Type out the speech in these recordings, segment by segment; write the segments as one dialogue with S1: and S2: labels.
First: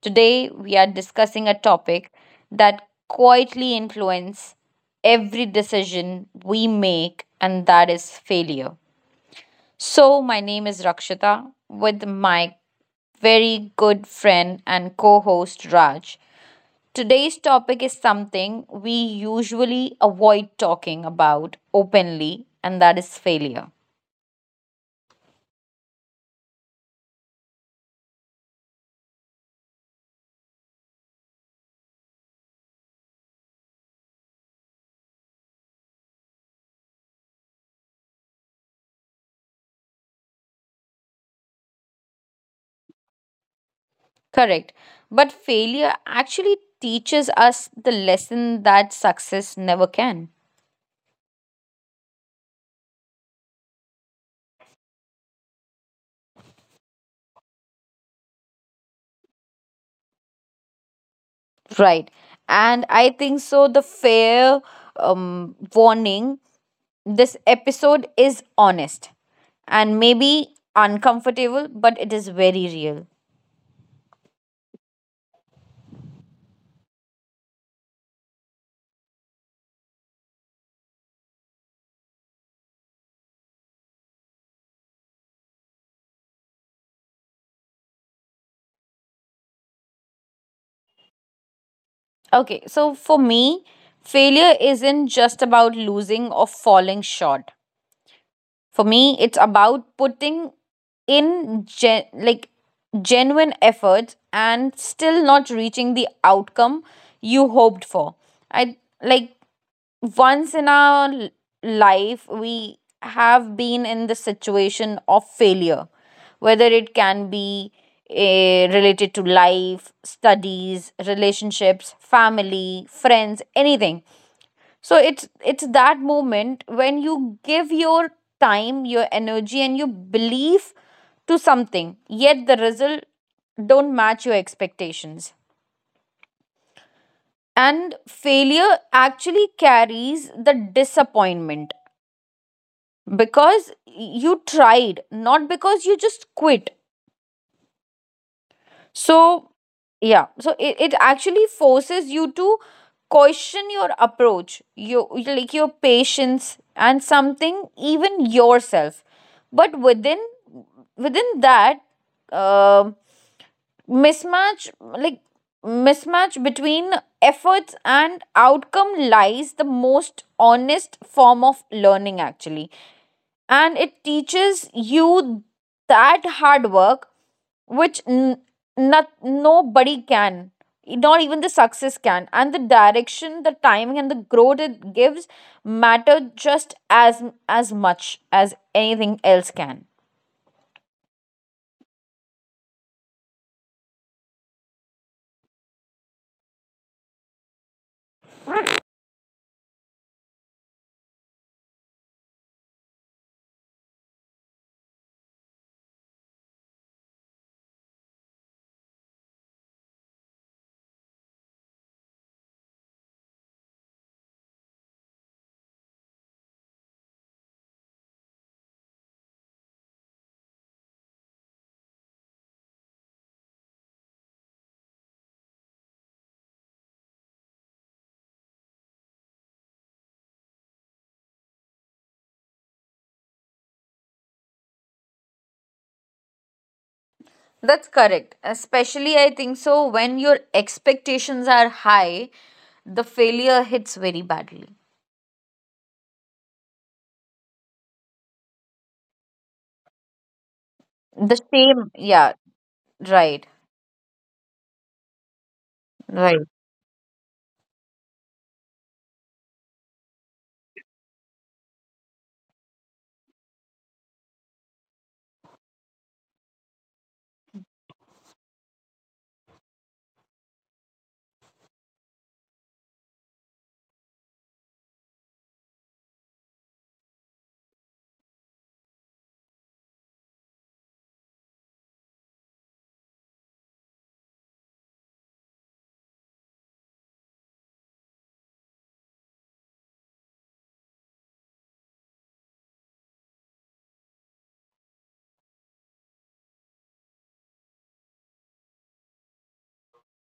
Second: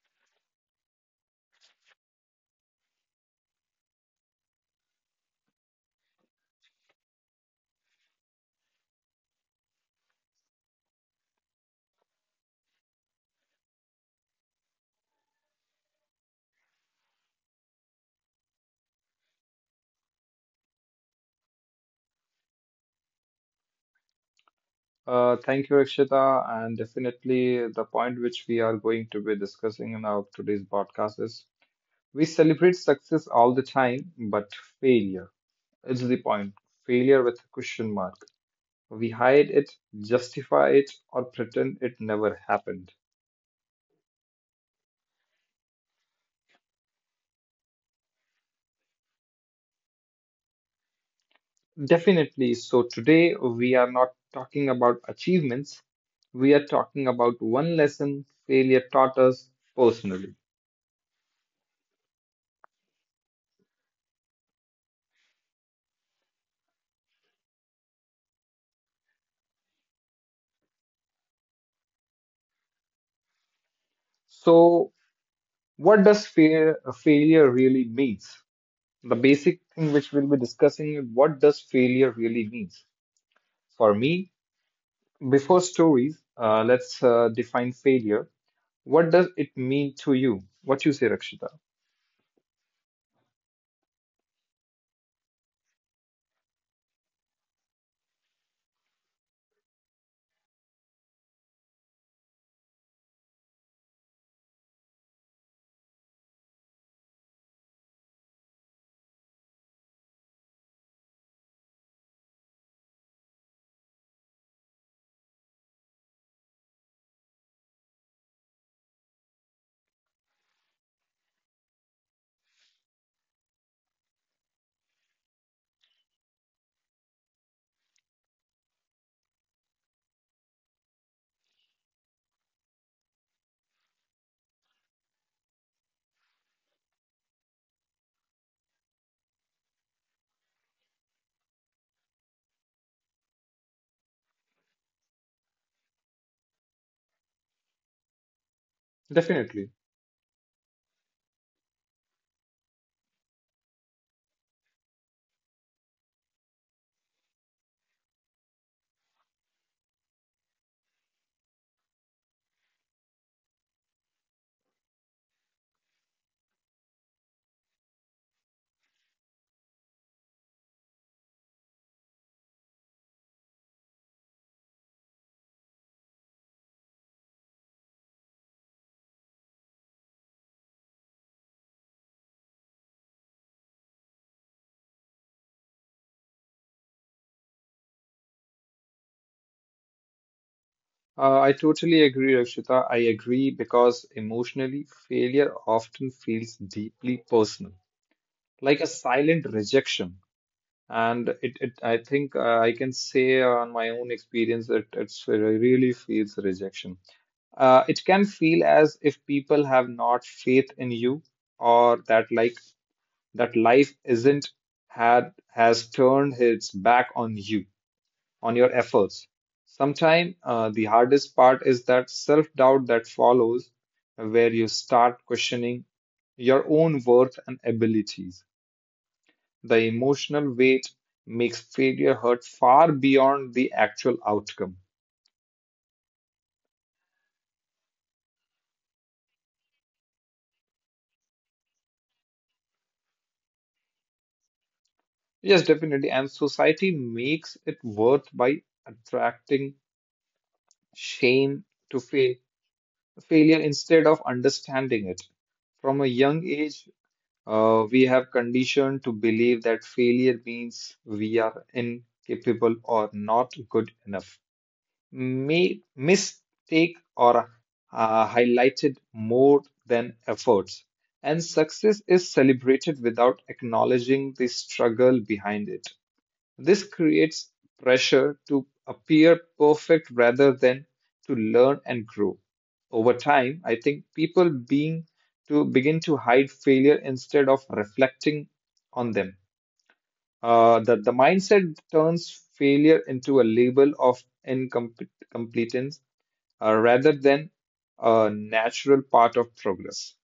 S1: Today we are discussing a topic that quietly influences every decision we make, and that is failure. So my name is Rakshita, with my very good friend and co-host Raj. Today's topic is something we usually avoid talking about openly, and that is failure.
S2: Thank you, Rakshita. And definitely, the point which we are going to be discussing in our today's podcast is we celebrate success all the time, but failure is the point. Failure with a question mark. We hide it, justify it, or pretend it never happened.
S1: Correct. But failure actually teaches us the lesson that success never can.
S2: Definitely. So, today we are not talking about achievements, we are talking about one lesson failure taught us personally.
S1: Right. And I think so. The fair warning, this episode is honest and maybe uncomfortable, but it is very real.
S2: So, what does failure really means? The basic thing which we'll be discussing is what does failure really means for me before stories, let's define failure, what does it mean to you, what you say, Rakshita?
S1: Okay. So for me, failure isn't just about losing or falling short. For me, it's about putting in genuine efforts and still not reaching the outcome you hoped for. I like once in life we have been in the situation of failure, whether it can be related to life, studies, relationships, family, friends, anything. So it's that moment when you give your time, your energy and your belief to something, yet the result don't match your expectations. And failure actually carries the disappointment because you tried, not because you just quit. So
S2: Definitely.
S1: yeah, so it actually forces you to question your approach, your like your patience, and something even yourself. But within that, um mismatch, like mismatch between efforts and outcome lies the most honest form of learning actually. And it teaches you that hard work, which n- not nobody can, not even the success can, and the direction, the timing and the growth it gives matter just as much as anything else can.
S2: I totally agree, Rakshita, I agree because emotionally failure often feels deeply personal, like a silent rejection. And it I think I can say on my own experience that it's really feels rejection. It can feel as if people have not faith in you or that life isn't had has turned its back on you, on your efforts. Sometimes the hardest part is that self-doubt that follows, where you start questioning your own worth and abilities. The emotional weight makes failure hurt far beyond the actual outcome.
S1: That's correct. Especially, I think so, when your expectations are high, the failure hits very badly.
S2: Yes, definitely. And society makes it worth by attracting
S1: The
S2: shame
S1: same,
S2: to
S1: yeah,
S2: fail,
S1: right,
S2: failure instead of understanding it. From a young
S1: right.
S2: age, we have conditioned to believe that failure means we are incapable or not good enough. Made mistake or highlighted more than efforts, and success is celebrated without acknowledging the struggle behind it. This creates pressure to appear perfect rather than to learn and grow. Over time, I think people being to begin to hide failure instead of reflecting on them. The mindset turns failure into a label of incompetence rather than a natural part of progress.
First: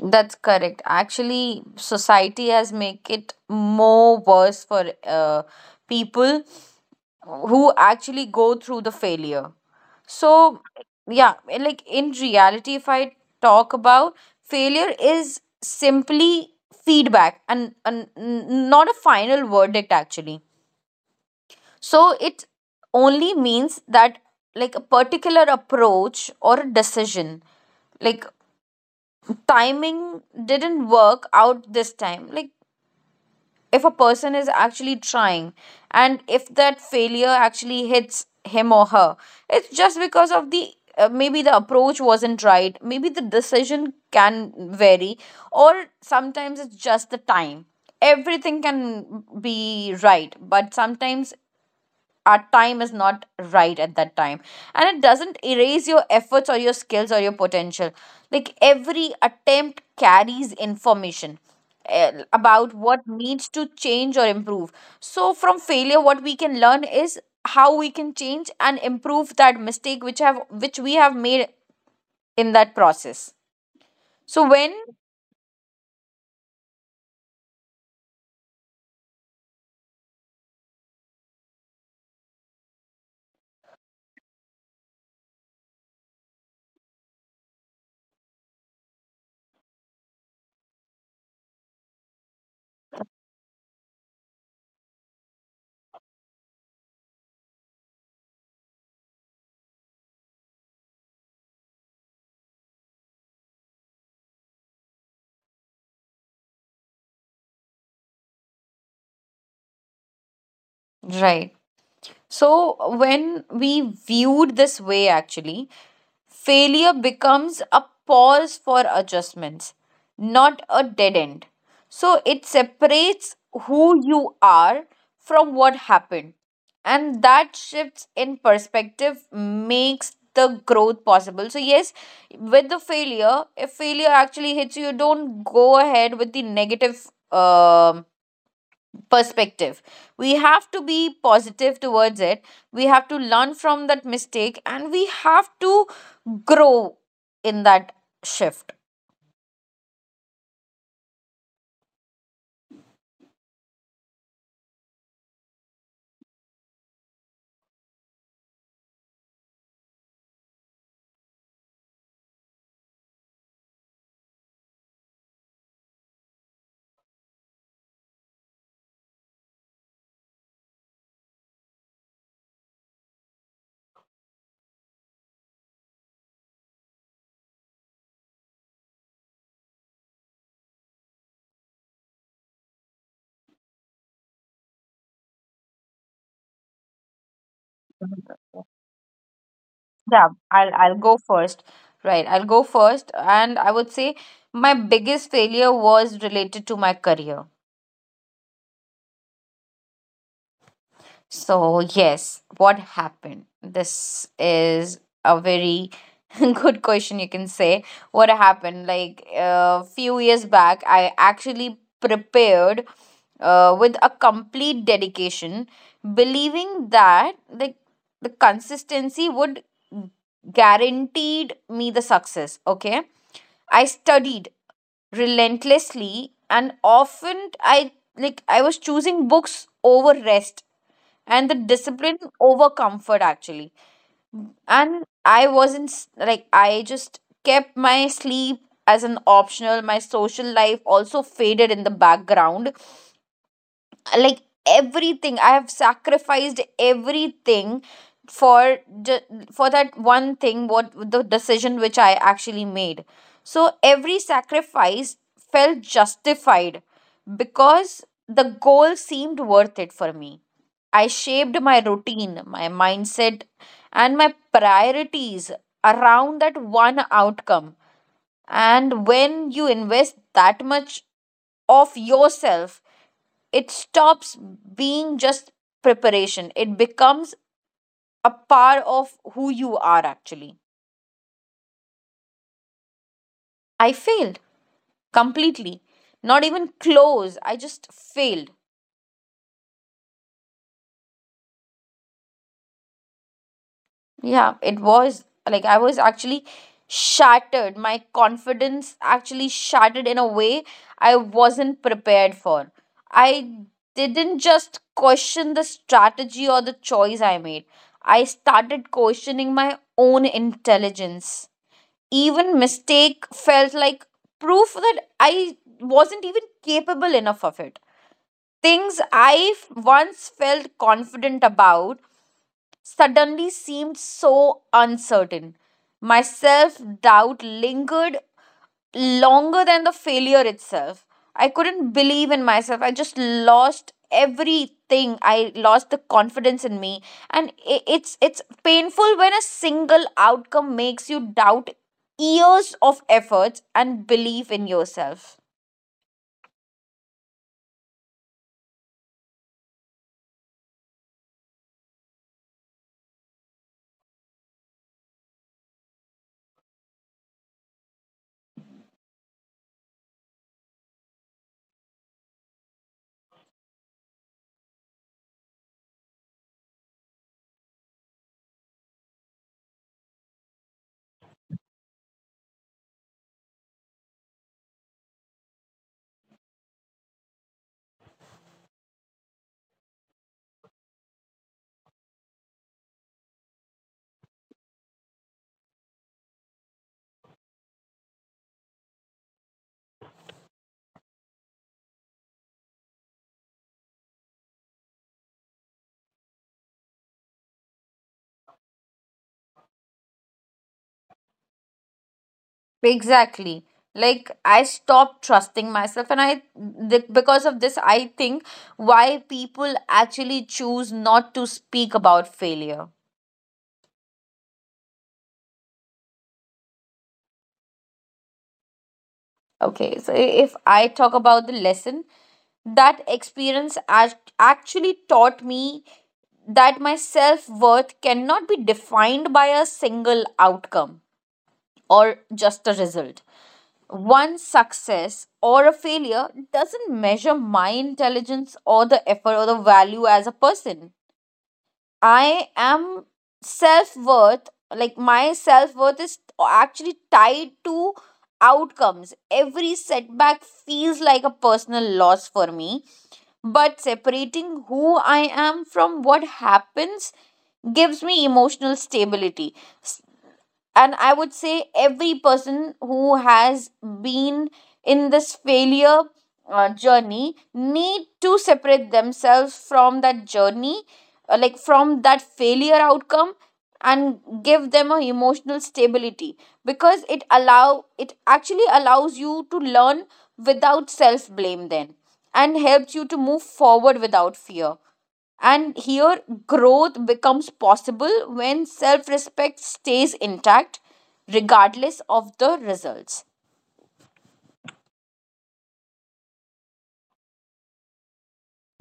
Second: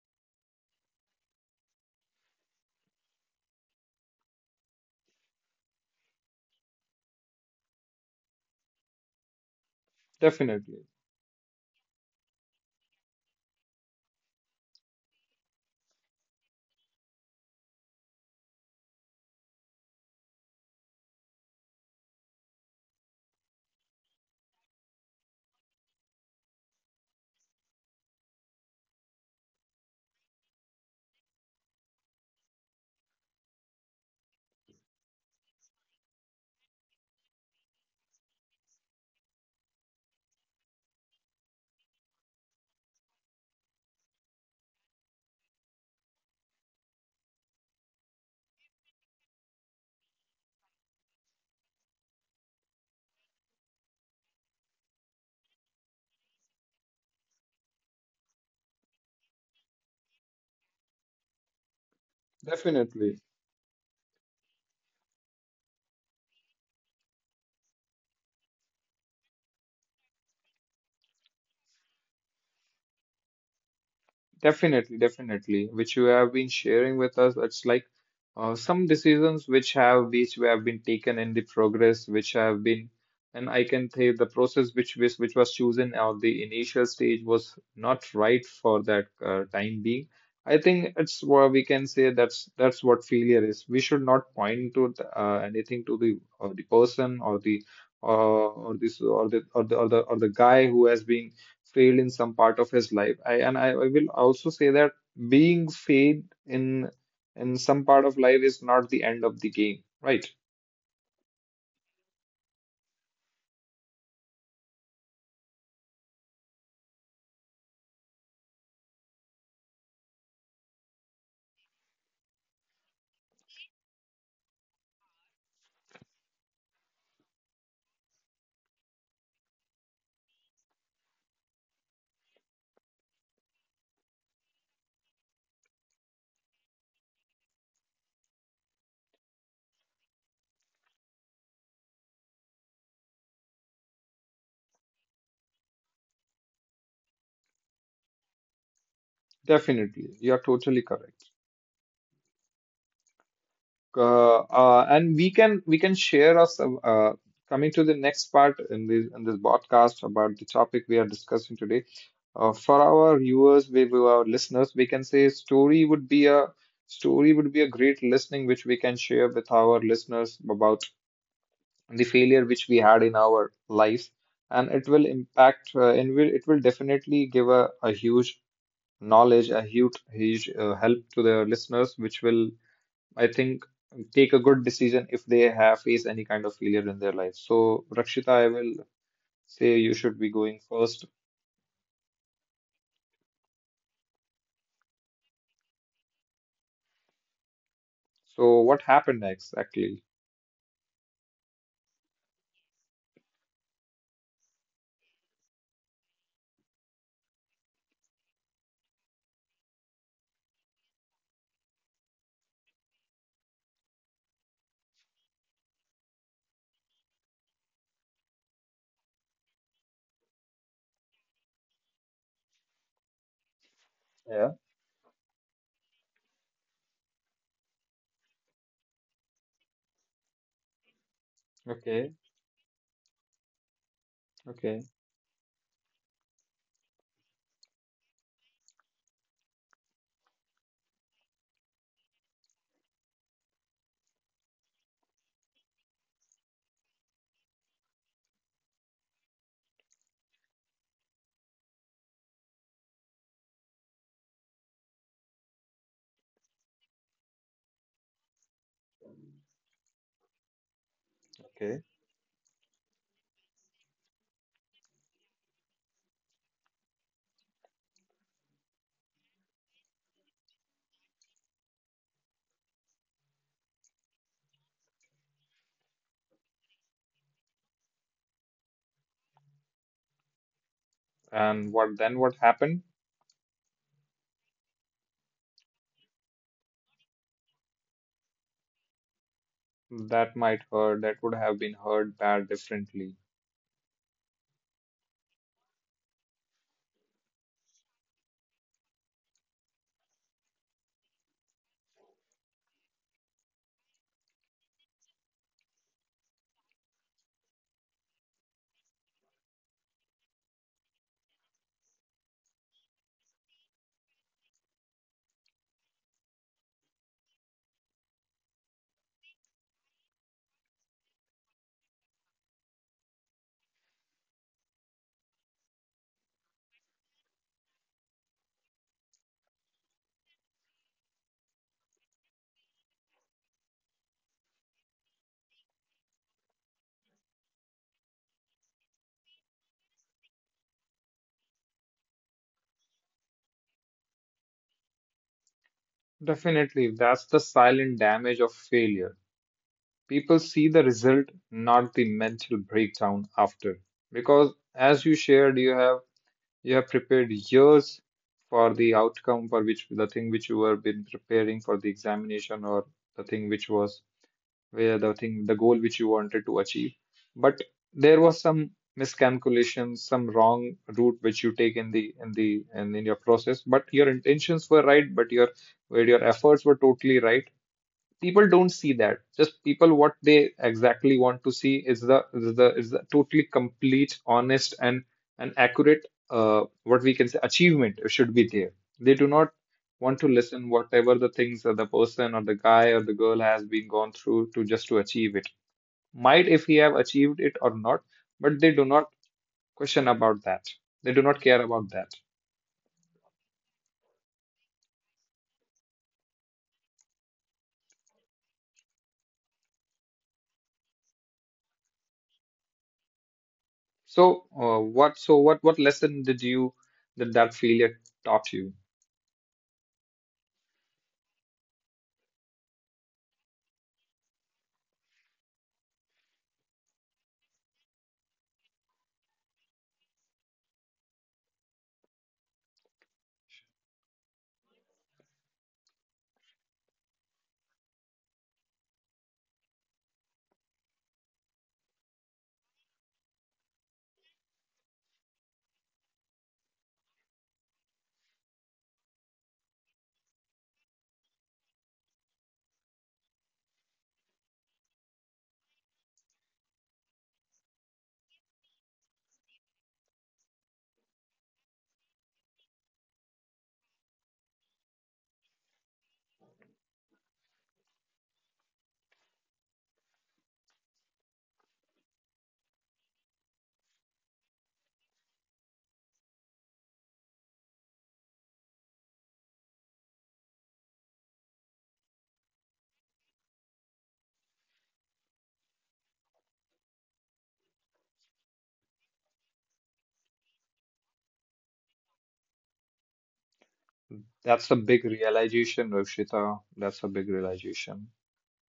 S1: That's correct. Actually, society has make it more worse for people who actually go through the failure. So
S2: Definitely,
S1: yeah, like in reality, if I talk about, failure is simply feedback and not a final verdict actually. So it only means that like a particular approach or a decision, like timing didn't work out this time. Like if a person is actually trying, and if that failure actually hits him or her, it's just because of the maybe the approach wasn't right, maybe the decision can vary, or sometimes it's just the time. Everything can be right, but sometimes our time is not right at that time. And it doesn't erase your efforts or your skills or your potential. Like every attempt carries information about what
S2: definitely.
S1: needs to change or improve. So from failure, what we can learn is how we can change and improve that mistake which have which we have made in that process. So when
S2: Which you have been sharing with us. It's like some decisions which have been taken in the progress, which have been, and I can say the process which was chosen at the initial stage was not right for that time being. I think it's what we can say, that's what failure is. We should not point to the, anything to the or the person or the or this or the or the or the or the guy who has been failed in some part of his life. I and I will also say that being failed in some part of life is not the end of the game, right?
S1: right, so when we viewed this way actually, failure becomes a pause for adjustments, not a dead end. So it separates who you are from what happened. And that shifts in perspective makes the growth possible. So yes, with the failure, if failure actually hits you, you don't go ahead with the negative um perspective. We have to be positive towards it. We have to learn from that mistake, and we have to grow in that shift.
S2: Definitely, you are totally correct. And we can share us, coming to the next part in this podcast about the topic we are discussing today. For our viewers, our listeners, we can say story would be a great listening which we can share with our listeners about the failure which we had in our lives, and it will impact, and will it will definitely give a huge knowledge, a huge help to the listeners which will, I think, take a good decision if they have faced any kind of failure in their life. So Rakshita, I will say you should
S1: Yeah,
S2: be going
S1: I'll
S2: first.
S1: go first, right, I'll go first. And I would say my biggest failure was related to my career.
S2: So what happened next actually?
S1: So yes, what happened? This is a very good question, you can say. What happened? Like a few years back, I actually prepared with a complete dedication, believing that the consistency would guaranteed me the success. Okay, I studied
S2: Yeah.
S1: relentlessly, and often I like I was choosing books over rest and the
S2: Okay.
S1: discipline over comfort actually.
S2: okay
S1: And I wasn't s- like I just kept my sleep as an optional, my social life also faded in the background. Like everything, I have sacrificed everything for ju- for that one thing, what the decision which I actually made. So every sacrifice felt justified because the goal seemed worth it for me. I shaped my
S2: okay
S1: routine, my mindset and my priorities around that one outcome. And when you invest that much of yourself, it stops being just preparation. It becomes a part of who you are actually.
S2: and what then what happened?
S1: I failed completely. Not even close. I just failed.
S2: That might hurt, that would have been heard bad differently.
S1: Yeah, it was like I was actually shattered. My confidence actually shattered in a way I wasn't prepared for. I didn't just question the strategy or the choice I made, I started questioning my own intelligence. Even mistake felt like proof that I wasn't even capable enough of it. Things I once felt confident about suddenly seemed so uncertain. My self doubt lingered longer than the failure itself. I couldn't believe in myself. I just lost everything. I lost the confidence in me, and it's painful when a single outcome makes you doubt years of efforts and belief in yourself.
S2: Definitely, that's the silent damage of failure. People see the result, not the mental breakdown after. Because as you shared, you have prepared years for the outcome, for which the thing which you were been preparing for the examination or the thing which was where the thing the goal which you wanted to achieve. But there was some miscalculation, some wrong route which you take in the in your process. But your intentions were right, but your where your efforts were totally right, people don't see that, just people what they exactly want to see is the is the totally complete honest and accurate, what we can say, achievement should be there. They do not want to listen whatever the things that the person or the guy or the girl has been gone through to just to achieve it, might if he have achieved it or not. But they do not question about that, they do not care about that.
S1: Exactly. Like I stopped trusting myself, and because of this, I think why people actually choose not to speak about failure.
S2: So what so what lesson did you that that failure taught you?
S1: Okay, so if I talk about the lesson, that experience actually taught me that my self worth cannot be defined by a single outcome or just a result. One success or a failure doesn't measure my intelligence or the effort or the value as a person. I am self worth, like my self worth is actually tied to outcomes. Every setback feels like a personal loss for me. But separating who I am from what happens gives me emotional stability. And I would say every person who has been in this failure journey need to separate themselves from that journey, like from that failure outcome, and give them a emotional stability, because it allow it actually allows you to learn without self blame then, and helps you to move forward without fear. And here, growth becomes possible when self respect stays intact, regardless of the results.
S2: That's a big realization, Rakshita. That's a big realization.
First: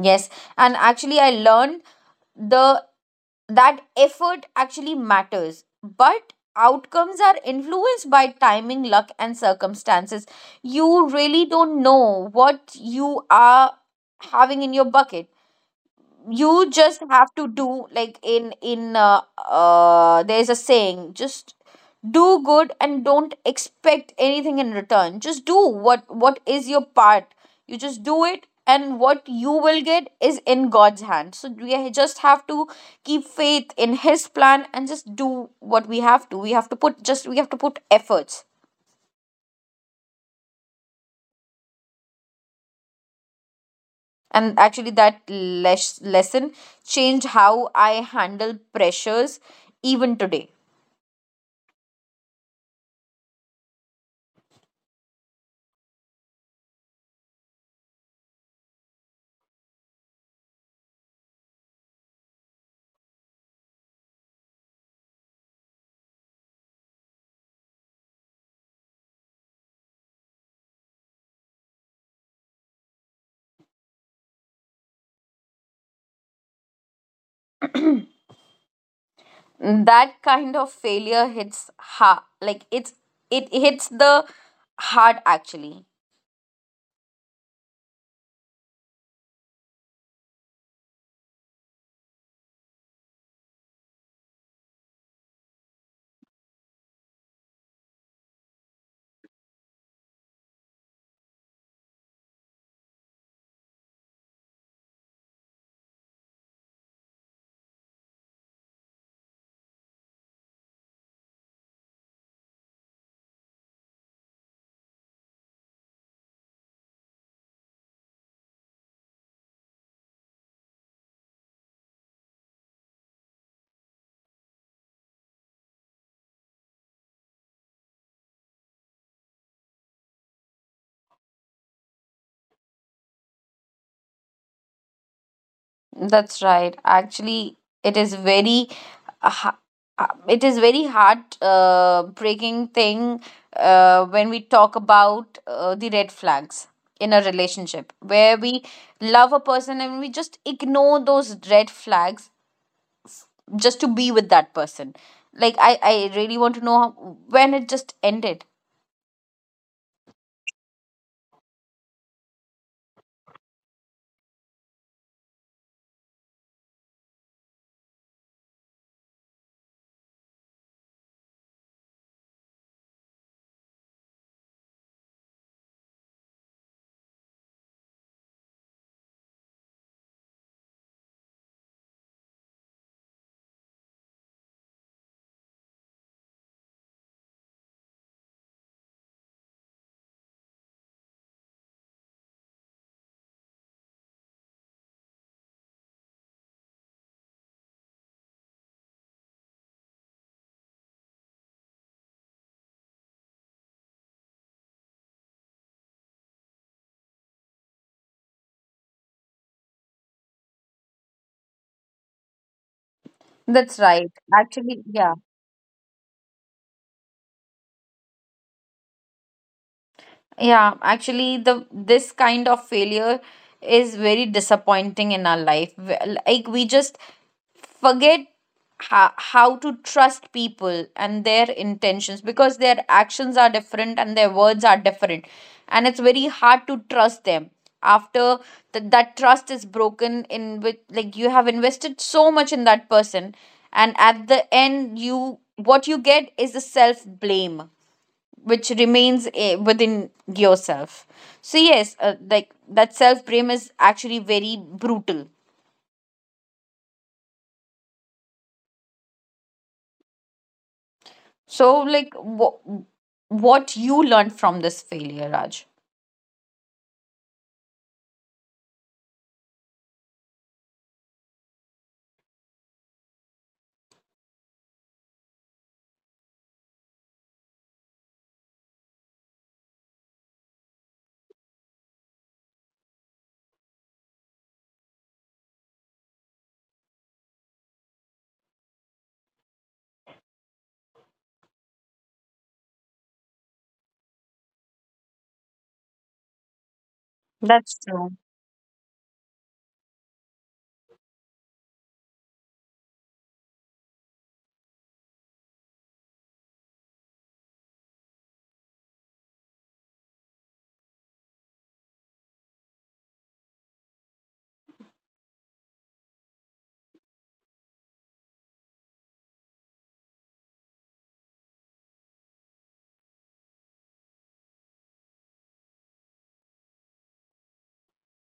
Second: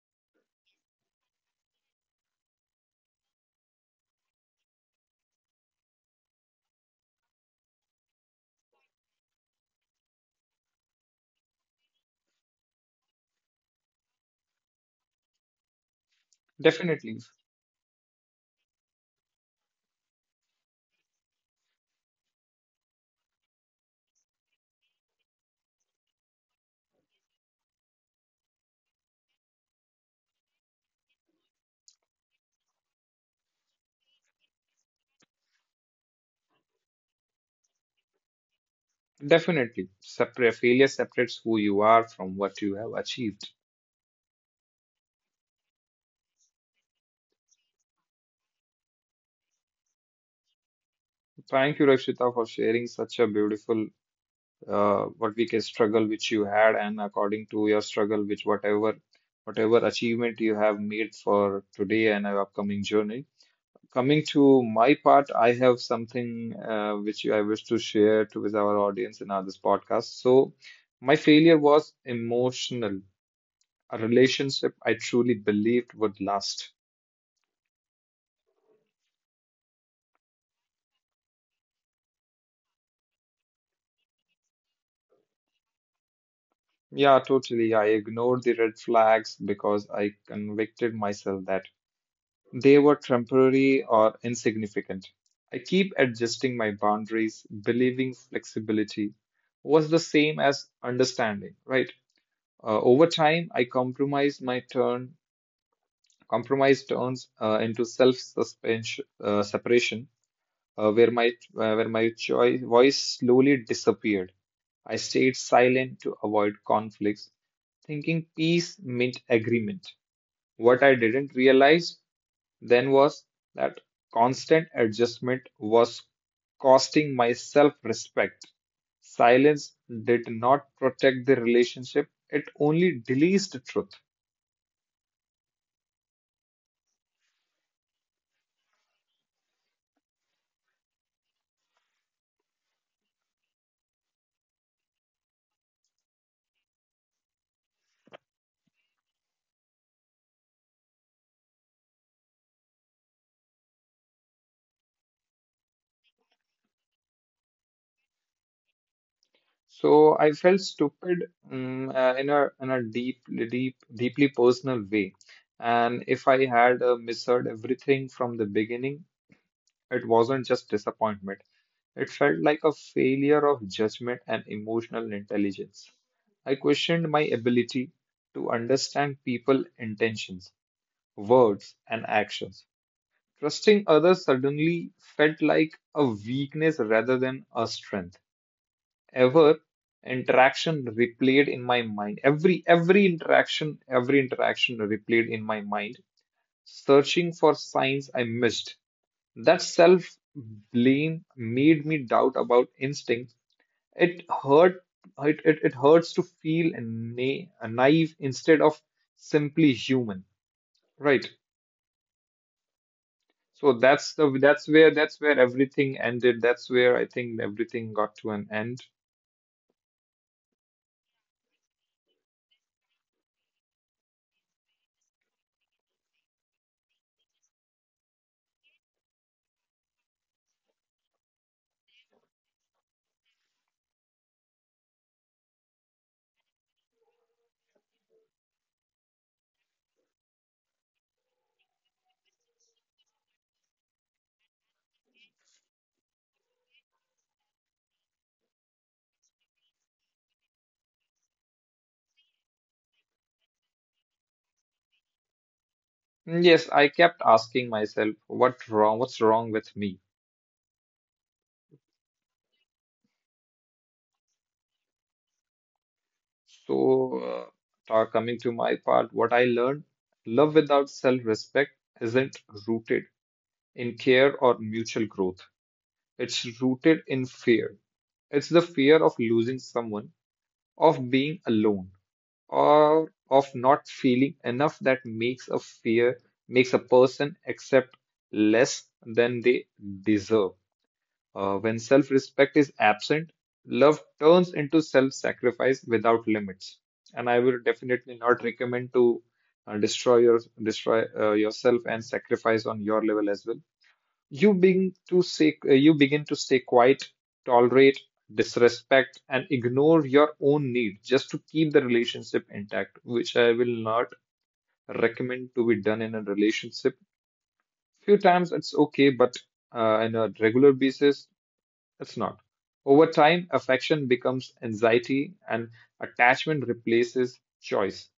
S1: Yes, and actually, I learned the that effort actually matters, but outcomes are influenced by timing, luck, and circumstances. You really don't know what you are having in your bucket. You just
S2: Definitely,
S1: have to do, like in there's a saying, just do good and don't expect anything in return, just do what is your part. You just do it, and what you will get is in God's hand. So we just have to keep faith in his plan and just do what we have to, we have to put just we have to put efforts.
S2: definitely. Separate failure separates who you are from what you have achieved.
S1: And actually that lesson changed how I handle pressures even today.
S2: Thank you, Rakshita, for sharing such a beautiful, what we can, struggle which you had, and according to your struggle, which whatever achievement you have made for today and our upcoming journey. Coming to my part, I have something which I wish to share to with our audience in our this podcast. So, my failure was emotional. A relationship I truly believed would last.
S1: That kind of failure hits, ha like it's it hits the heart actually.
S2: Yeah, totally. I ignored the red flags because I convicted myself that they were temporary or insignificant. I keep adjusting my boundaries, believing flexibility was the same as understanding, right? Over time, I compromised my turn. Compromise turns into self-suspension, separation, where my voice slowly disappeared. I stayed silent to avoid conflicts, thinking peace meant agreement. What I didn't realize then was that constant adjustment was costing my self-respect. Silence did not protect the relationship; it only deletes the truth.
S1: That's right actually. It is very uh, ha- it is very heart breaking thing, when we talk about the red flags in a relationship where we love a person and we just ignore those red flags just to be with that person. Like I really want to know how, when it just ended.
S2: So I felt stupid, in a deep, deeply personal way. And if I had misheard everything from the beginning, it wasn't just disappointment. It felt like a failure of judgment and emotional intelligence. I questioned my ability to understand people's intentions, words, and actions. Trusting others suddenly felt like a weakness rather than a strength. Ever interaction replayed in my mind, every interaction replayed in my mind, searching for signs I missed. That self blame made me doubt about instinct. It hurt. It hurts to feel naive instead of simply human, right? So
S1: That's right.
S2: that's the
S1: Actually, yeah.
S2: that's where everything ended, that's where I think everything got to an end.
S1: Yeah, actually the this kind of failure is very disappointing in our life. W- Like we just forget how to trust people and their intentions, because their actions are different and their words are different, and it's very hard to trust them after that trust is broken in with, like you have invested so much in that person, and at the end you what you get is a self blame which remains within yourself. So yes, like that self blame is actually very brutal.
S2: Mm, yes, I kept asking myself, what wrong, what's wrong with me?
S1: So like what you learned from this failure, Raj?
S2: So, coming to my part, what I learned, love without self-respect isn't rooted in care or mutual growth. It's rooted in fear. It's the fear of losing someone, of being alone, or of not feeling enough that makes a fear, makes a person accept less than they deserve. When self respect is absent, love turns into self sacrifice without limits. And I will
S1: That's true.
S2: definitely not recommend to destroy your destroy yourself and sacrifice on your level as well. You begin to say, you begin to stay quiet, tolerate disrespect, and ignore your own need just to keep the relationship intact, which I will not recommend to be done in a relationship. Few times it's okay, but on a regular basis it's not. Over time, affection becomes anxiety and attachment replaces choice.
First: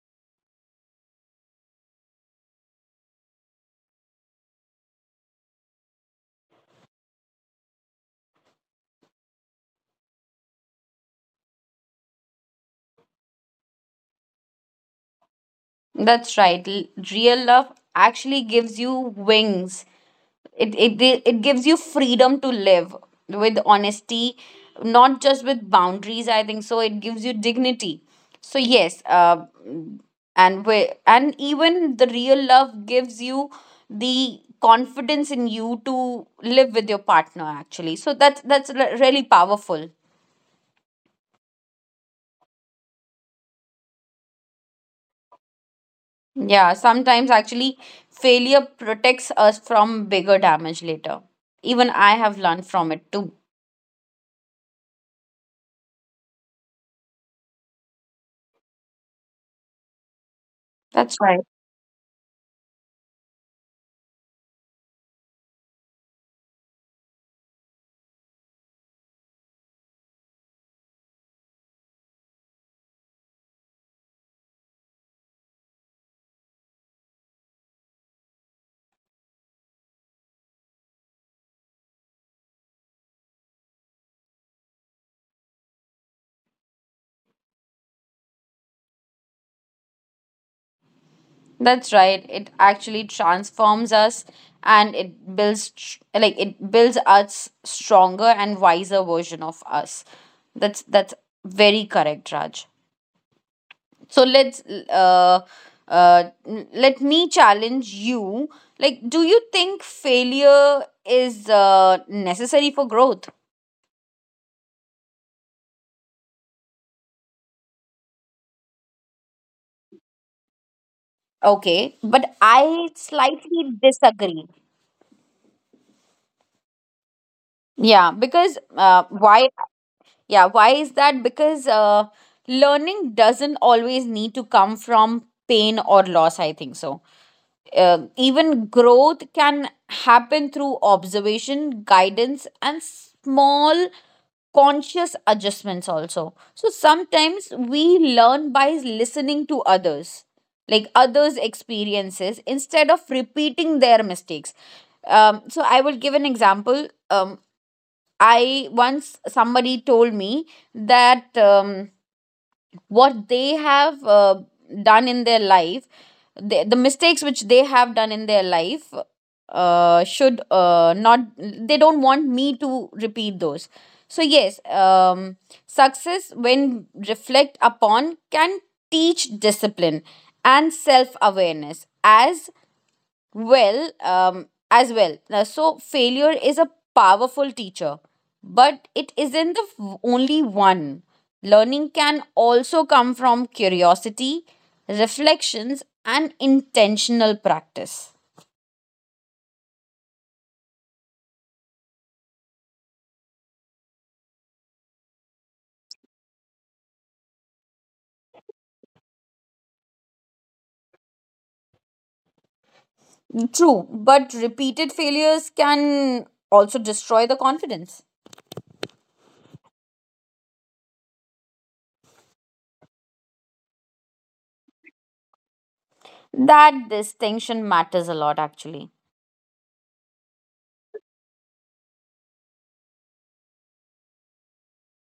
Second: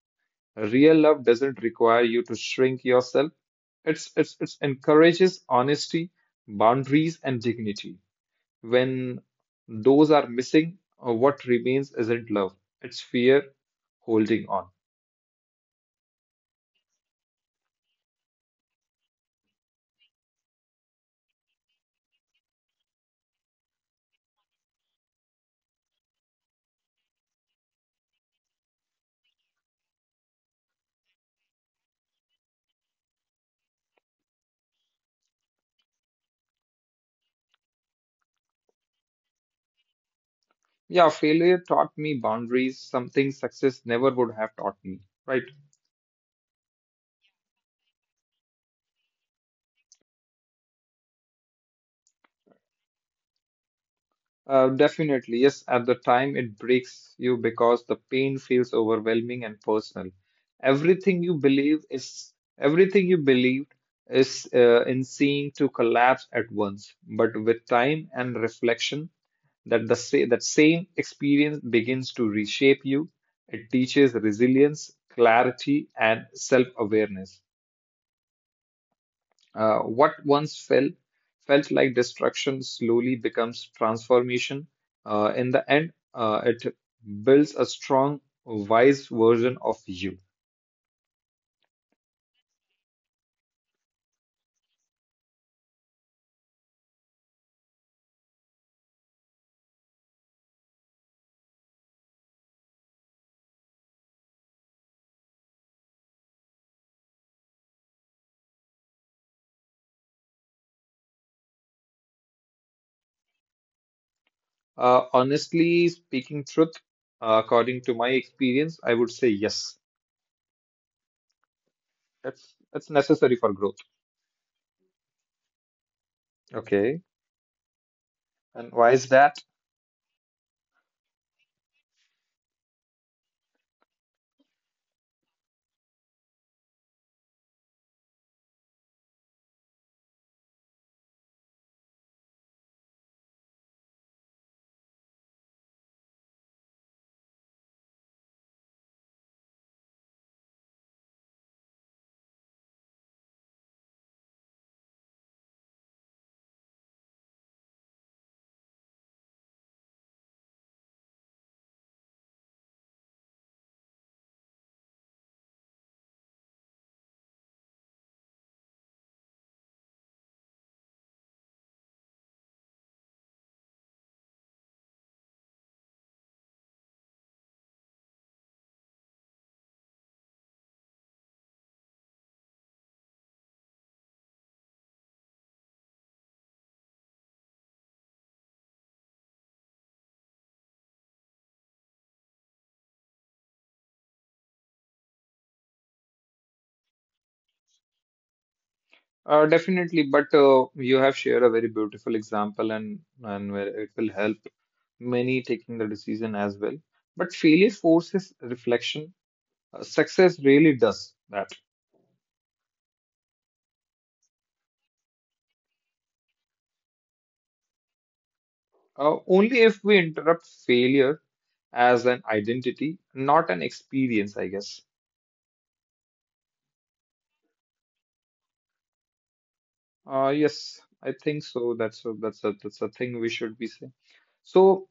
S2: Real love doesn't require you to shrink yourself. It encourages honesty, boundaries, and dignity. When those are missing, what remains isn't love, it's fear holding on.
S1: That's right. L- Real love actually gives you wings. It gives you freedom to live with honesty, not just with boundaries. I think so, it gives you dignity. So yes and we, and even the real love gives you the confidence in you to live with your partner actually. So that's really powerful.
S2: Yeah, failure taught me boundaries, something success never would have taught me, right?
S1: Yeah, sometimes actually failure protects us from bigger damage later. Even I have learned from it too.
S2: Definitely, yes. At the time, it breaks you because the pain feels overwhelming and personal.
S1: That's
S2: Everything
S1: right.
S2: you believe is everything you believed is in seem to collapse at once. But with time and reflection, that that same experience begins to reshape you. It teaches resilience, clarity, and self-awareness. What once fell felt like destruction slowly becomes transformation. In the end, it builds a strong, wise version of you.
S1: That's right. It actually transforms us, and it builds it builds us stronger and wiser version of us. That's very correct, Raj. So let's uh let me challenge you. Like do you think failure is necessary for growth?
S2: Honestly speaking, truth, according to my experience, I would say yes.
S1: Okay, but I
S2: It's necessary for
S1: slightly
S2: growth.
S1: disagree.
S2: Okay,
S1: Yeah, because
S2: and why is
S1: why.
S2: that?
S1: Yeah, why is that? Because learning doesn't always need to come from pain or loss, I think so. Even growth can happen through observation, guidance, and small conscious adjustments, also. So sometimes we learn by listening to others, like others' experiences, instead of repeating their mistakes. So I will give an example. I once somebody told me that what they have done in their life, the mistakes which they have done in their life, should not, they don't want me to repeat those. So yes, success, when reflect upon, can teach discipline and self awareness as well as well. Now, so failure is a powerful teacher, but it isn't the only one. Learning can also come from curiosity, reflections, and intentional practice.
S2: Definitely, but you have shared a very beautiful example, and where it will help many taking the decision as well. But failure forces reflection. Success really does that.
S1: True, but repeated failures can also destroy the confidence.
S2: Only if we interrupt failure as an identity, not an experience, I guess.
S1: That distinction matters a lot, actually.
S2: Yes, I think so. That's a, that's a thing we should be saying. So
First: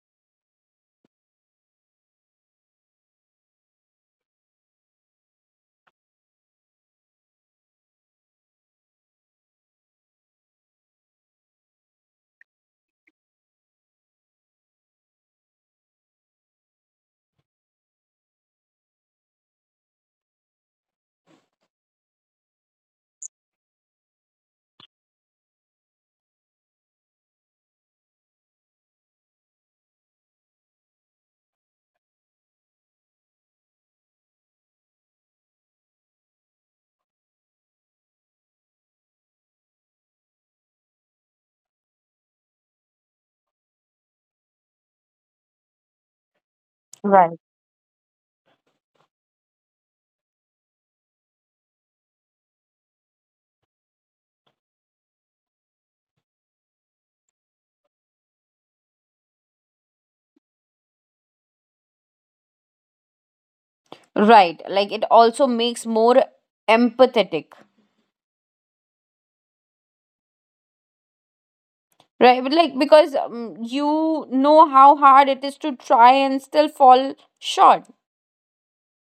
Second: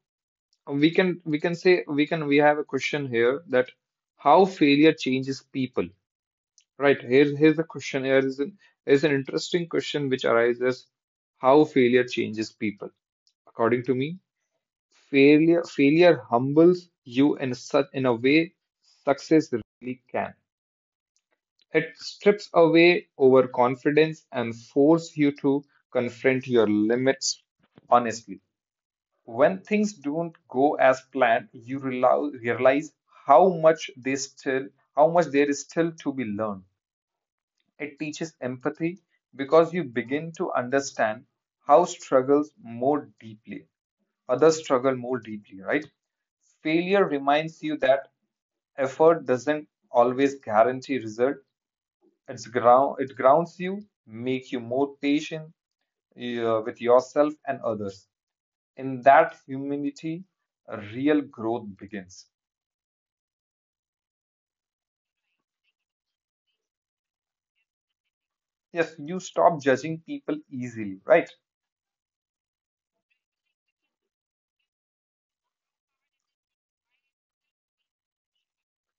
S2: we can say we can we have a question here that how failure changes people, right? Here's a question. Here is an interesting question which arises: how failure changes people. According to me, failure humbles you in such in a way success really can. It strips away overconfidence and force you to confront your limits honestly. When things don't go as planned, you realize how much they still, how much there is still to be learned. It teaches empathy because you begin to understand how struggles more deeply, others struggle more deeply, right? Failure
S1: Right.
S2: reminds you that effort doesn't always guarantee result. It grounds you, make you more patient with yourself and others. In that humility, real growth begins.
S1: Right, like it also makes more empathetic.
S2: Yes, you stop judging people easily, right?
S1: Right, but like because you know how hard it is to try and still fall short.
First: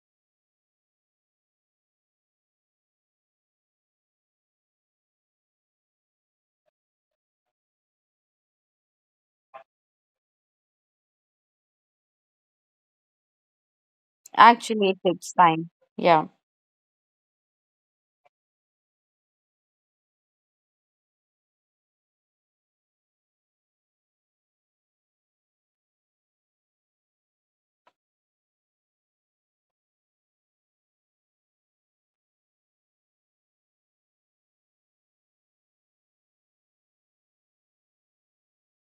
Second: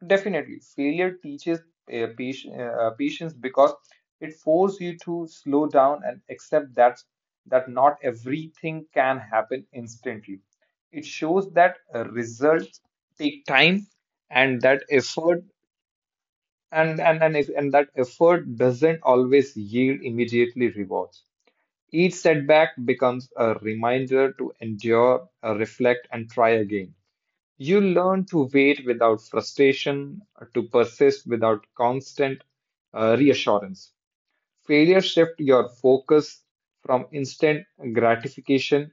S2: Definitely, failure teaches patience, because it forces you to slow down and accept that not everything can happen instantly. It shows that results take time and that
S1: Actually, it takes
S2: effort
S1: time. Yeah,
S2: and that effort doesn't always yield immediately rewards. Each setback becomes a reminder to endure, reflect, and try again. You learn to wait without frustration, to persist without constant reassurance. Failure shift your focus from instant gratification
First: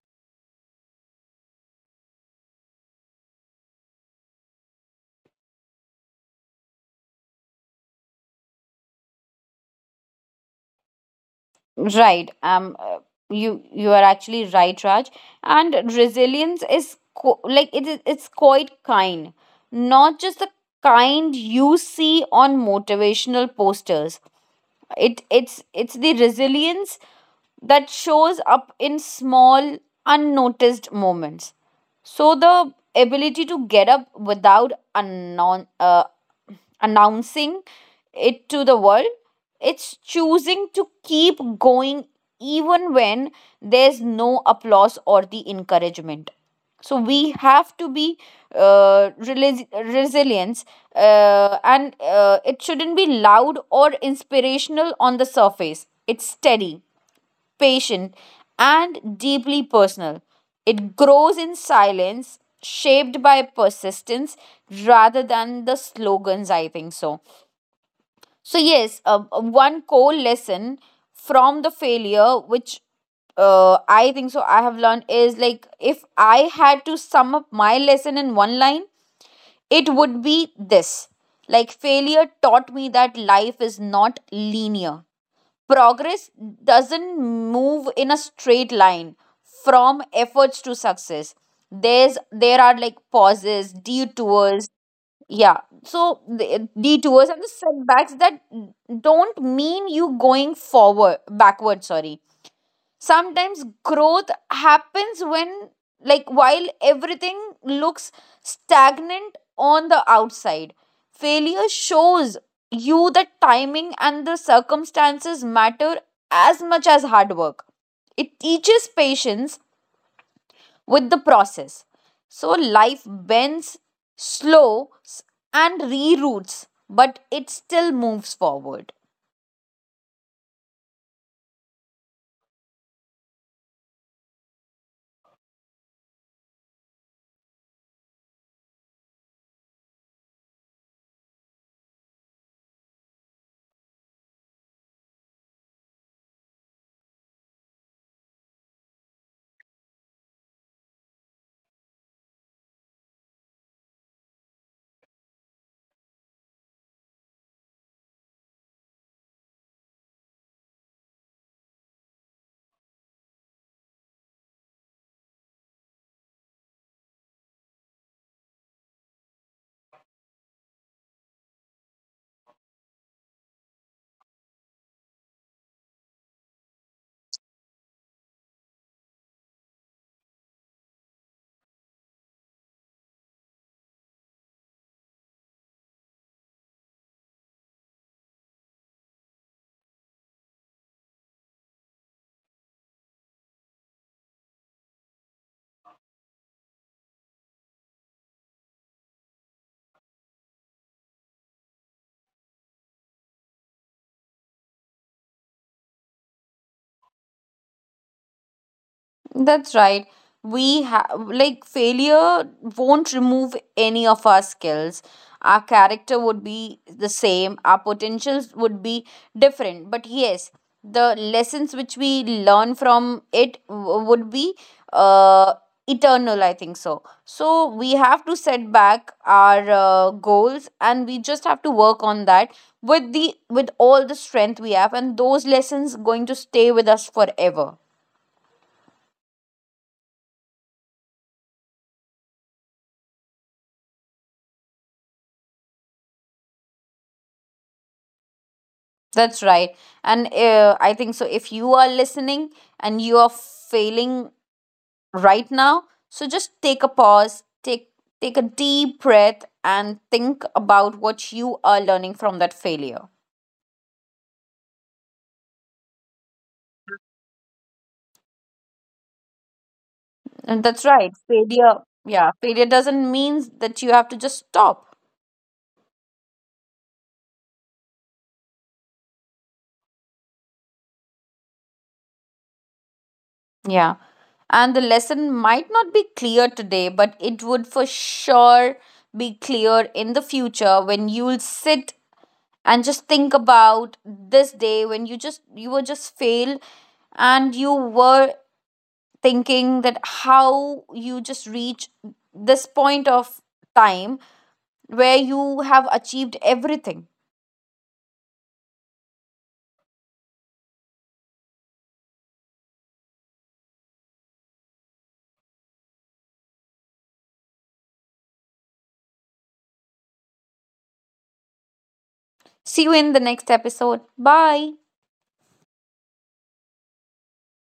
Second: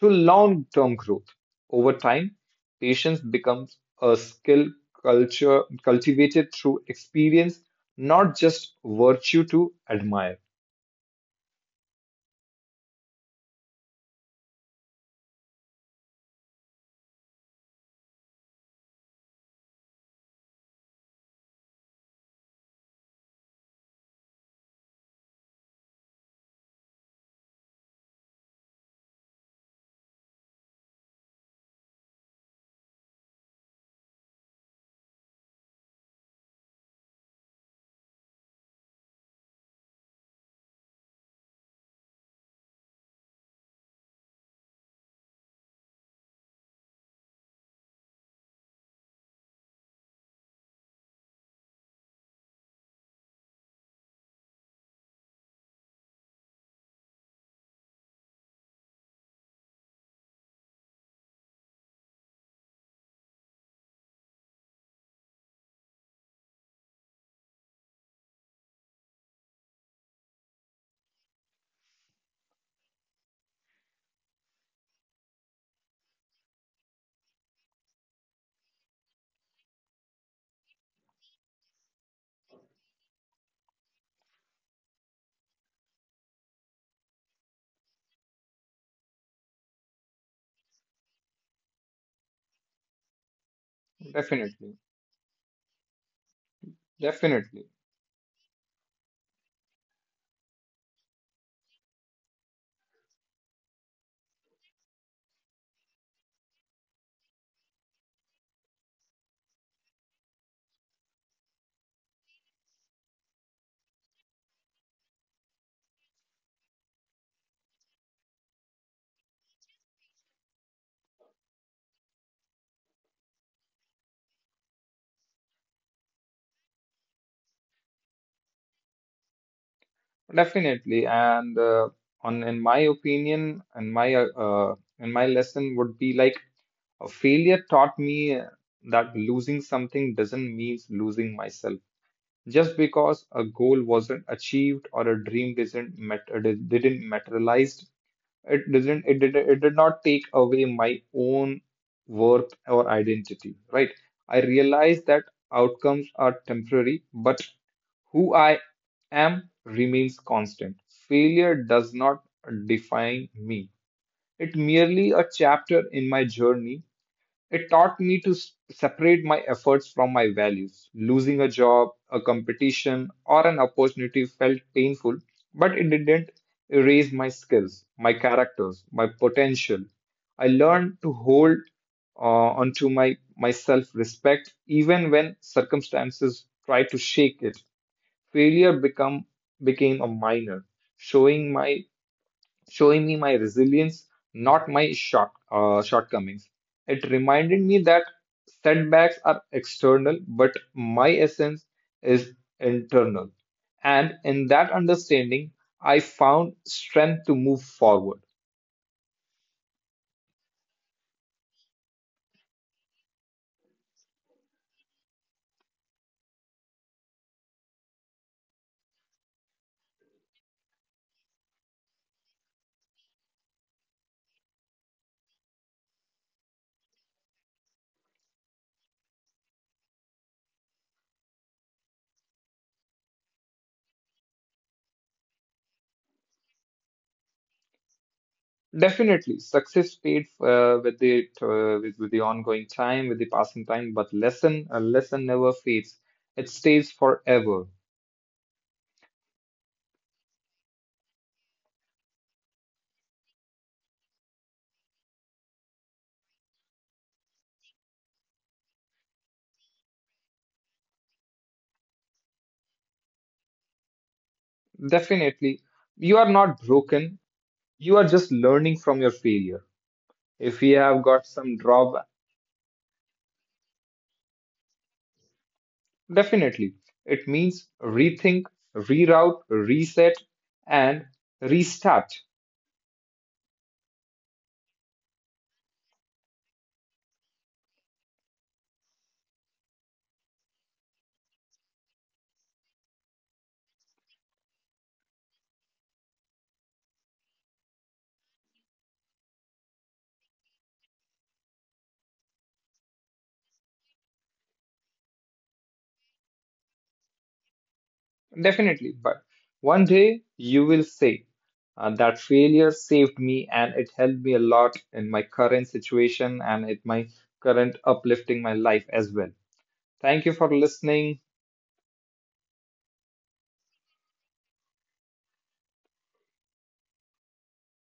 S2: to long-term growth. Over time, patience becomes a skill culture cultivated through experience, not just virtue to admire.
S1: right. You you are actually right, Raj. And resilience is it is it's quite kind, not just the kind you see on motivational posters, it's the resilience that shows up in small unnoticed moments. So the ability to get up without announcing it to the world. It's choosing to keep going even when there's no applause or the encouragement. So we have to be resilience, and it shouldn't be loud or inspirational on the surface. It's steady, patient, and deeply personal. It grows in silence, shaped by persistence rather than the slogans, I think so. So yes, one core lesson from the failure, which I think so, I have learned is, like if I had to sum up my lesson in one line, it would be this: like failure taught me that life is not linear. Progress doesn't move in a straight line from efforts to success. There's there are like pauses, detours.
S2: Definitely,
S1: Yeah, so the detours and the
S2: definitely.
S1: setbacks that don't mean you going forward backward. Sorry, sometimes growth happens when like while everything looks stagnant on the outside, failure shows you that timing and the circumstances matter as much as hard work. It teaches patience with the process. So life bends, slows and reroutes, but it still moves forward.
S2: Definitely, and on in my opinion, and my lesson would be like a failure taught me that losing something doesn't mean losing myself. Just because a goal wasn't achieved or a dream didn't didn't materialize, it doesn't, it did not take away my own worth or identity, right? I realized that outcomes are temporary, but who I am remains constant. Failure does not define me. It merely a chapter in my journey. It taught me to separate my efforts from my values. Losing a job, a competition, or an opportunity felt painful, but it didn't erase my skills, my characters, my potential. I learned to hold onto my self respect even when circumstances try to shake it. Failure become, became a minor, showing my showing me my resilience, not my short, shortcomings. It reminded me that setbacks are external, but my essence is internal. And in that understanding, I found strength to move forward.
S1: That's right. We have, like, failure won't remove any of our skills. Our character would be the same, our potentials would be different. But yes, the lessons which we learn from it would be uh, eternal, I think so. So we have to set back our goals, and we just have to work on that with the with all the strength we have, and those lessons going to stay with us forever.
S2: Definitely, success paid with the with the ongoing time, with the passing time, but lesson a lesson never fades. It stays forever.
S1: That's right. And I think so. If you are listening and you are failing right now, so just take a pause, take a deep breath, and think about what you are learning from that failure.
S2: Definitely, you are not broken. You are just learning from your failure.
S1: And
S2: If we
S1: that's right.
S2: have got some
S1: Failure,
S2: drawback,
S1: yeah, failure doesn't mean that you have to just stop.
S2: definitely, it means rethink, reroute, reset, and restart.
S1: Yeah. And the lesson might not be clear today, but it would for sure be clear in the future when you'll sit and just think about this day when you just you were just failed, and you were thinking that how you just reach this point of time where you have achieved everything.
S2: Definitely. But one day you will say, that failure saved me and it helped me a lot in my current situation and in my current uplifting my life as well. Thank you for listening.
S1: See you in the next episode. Bye.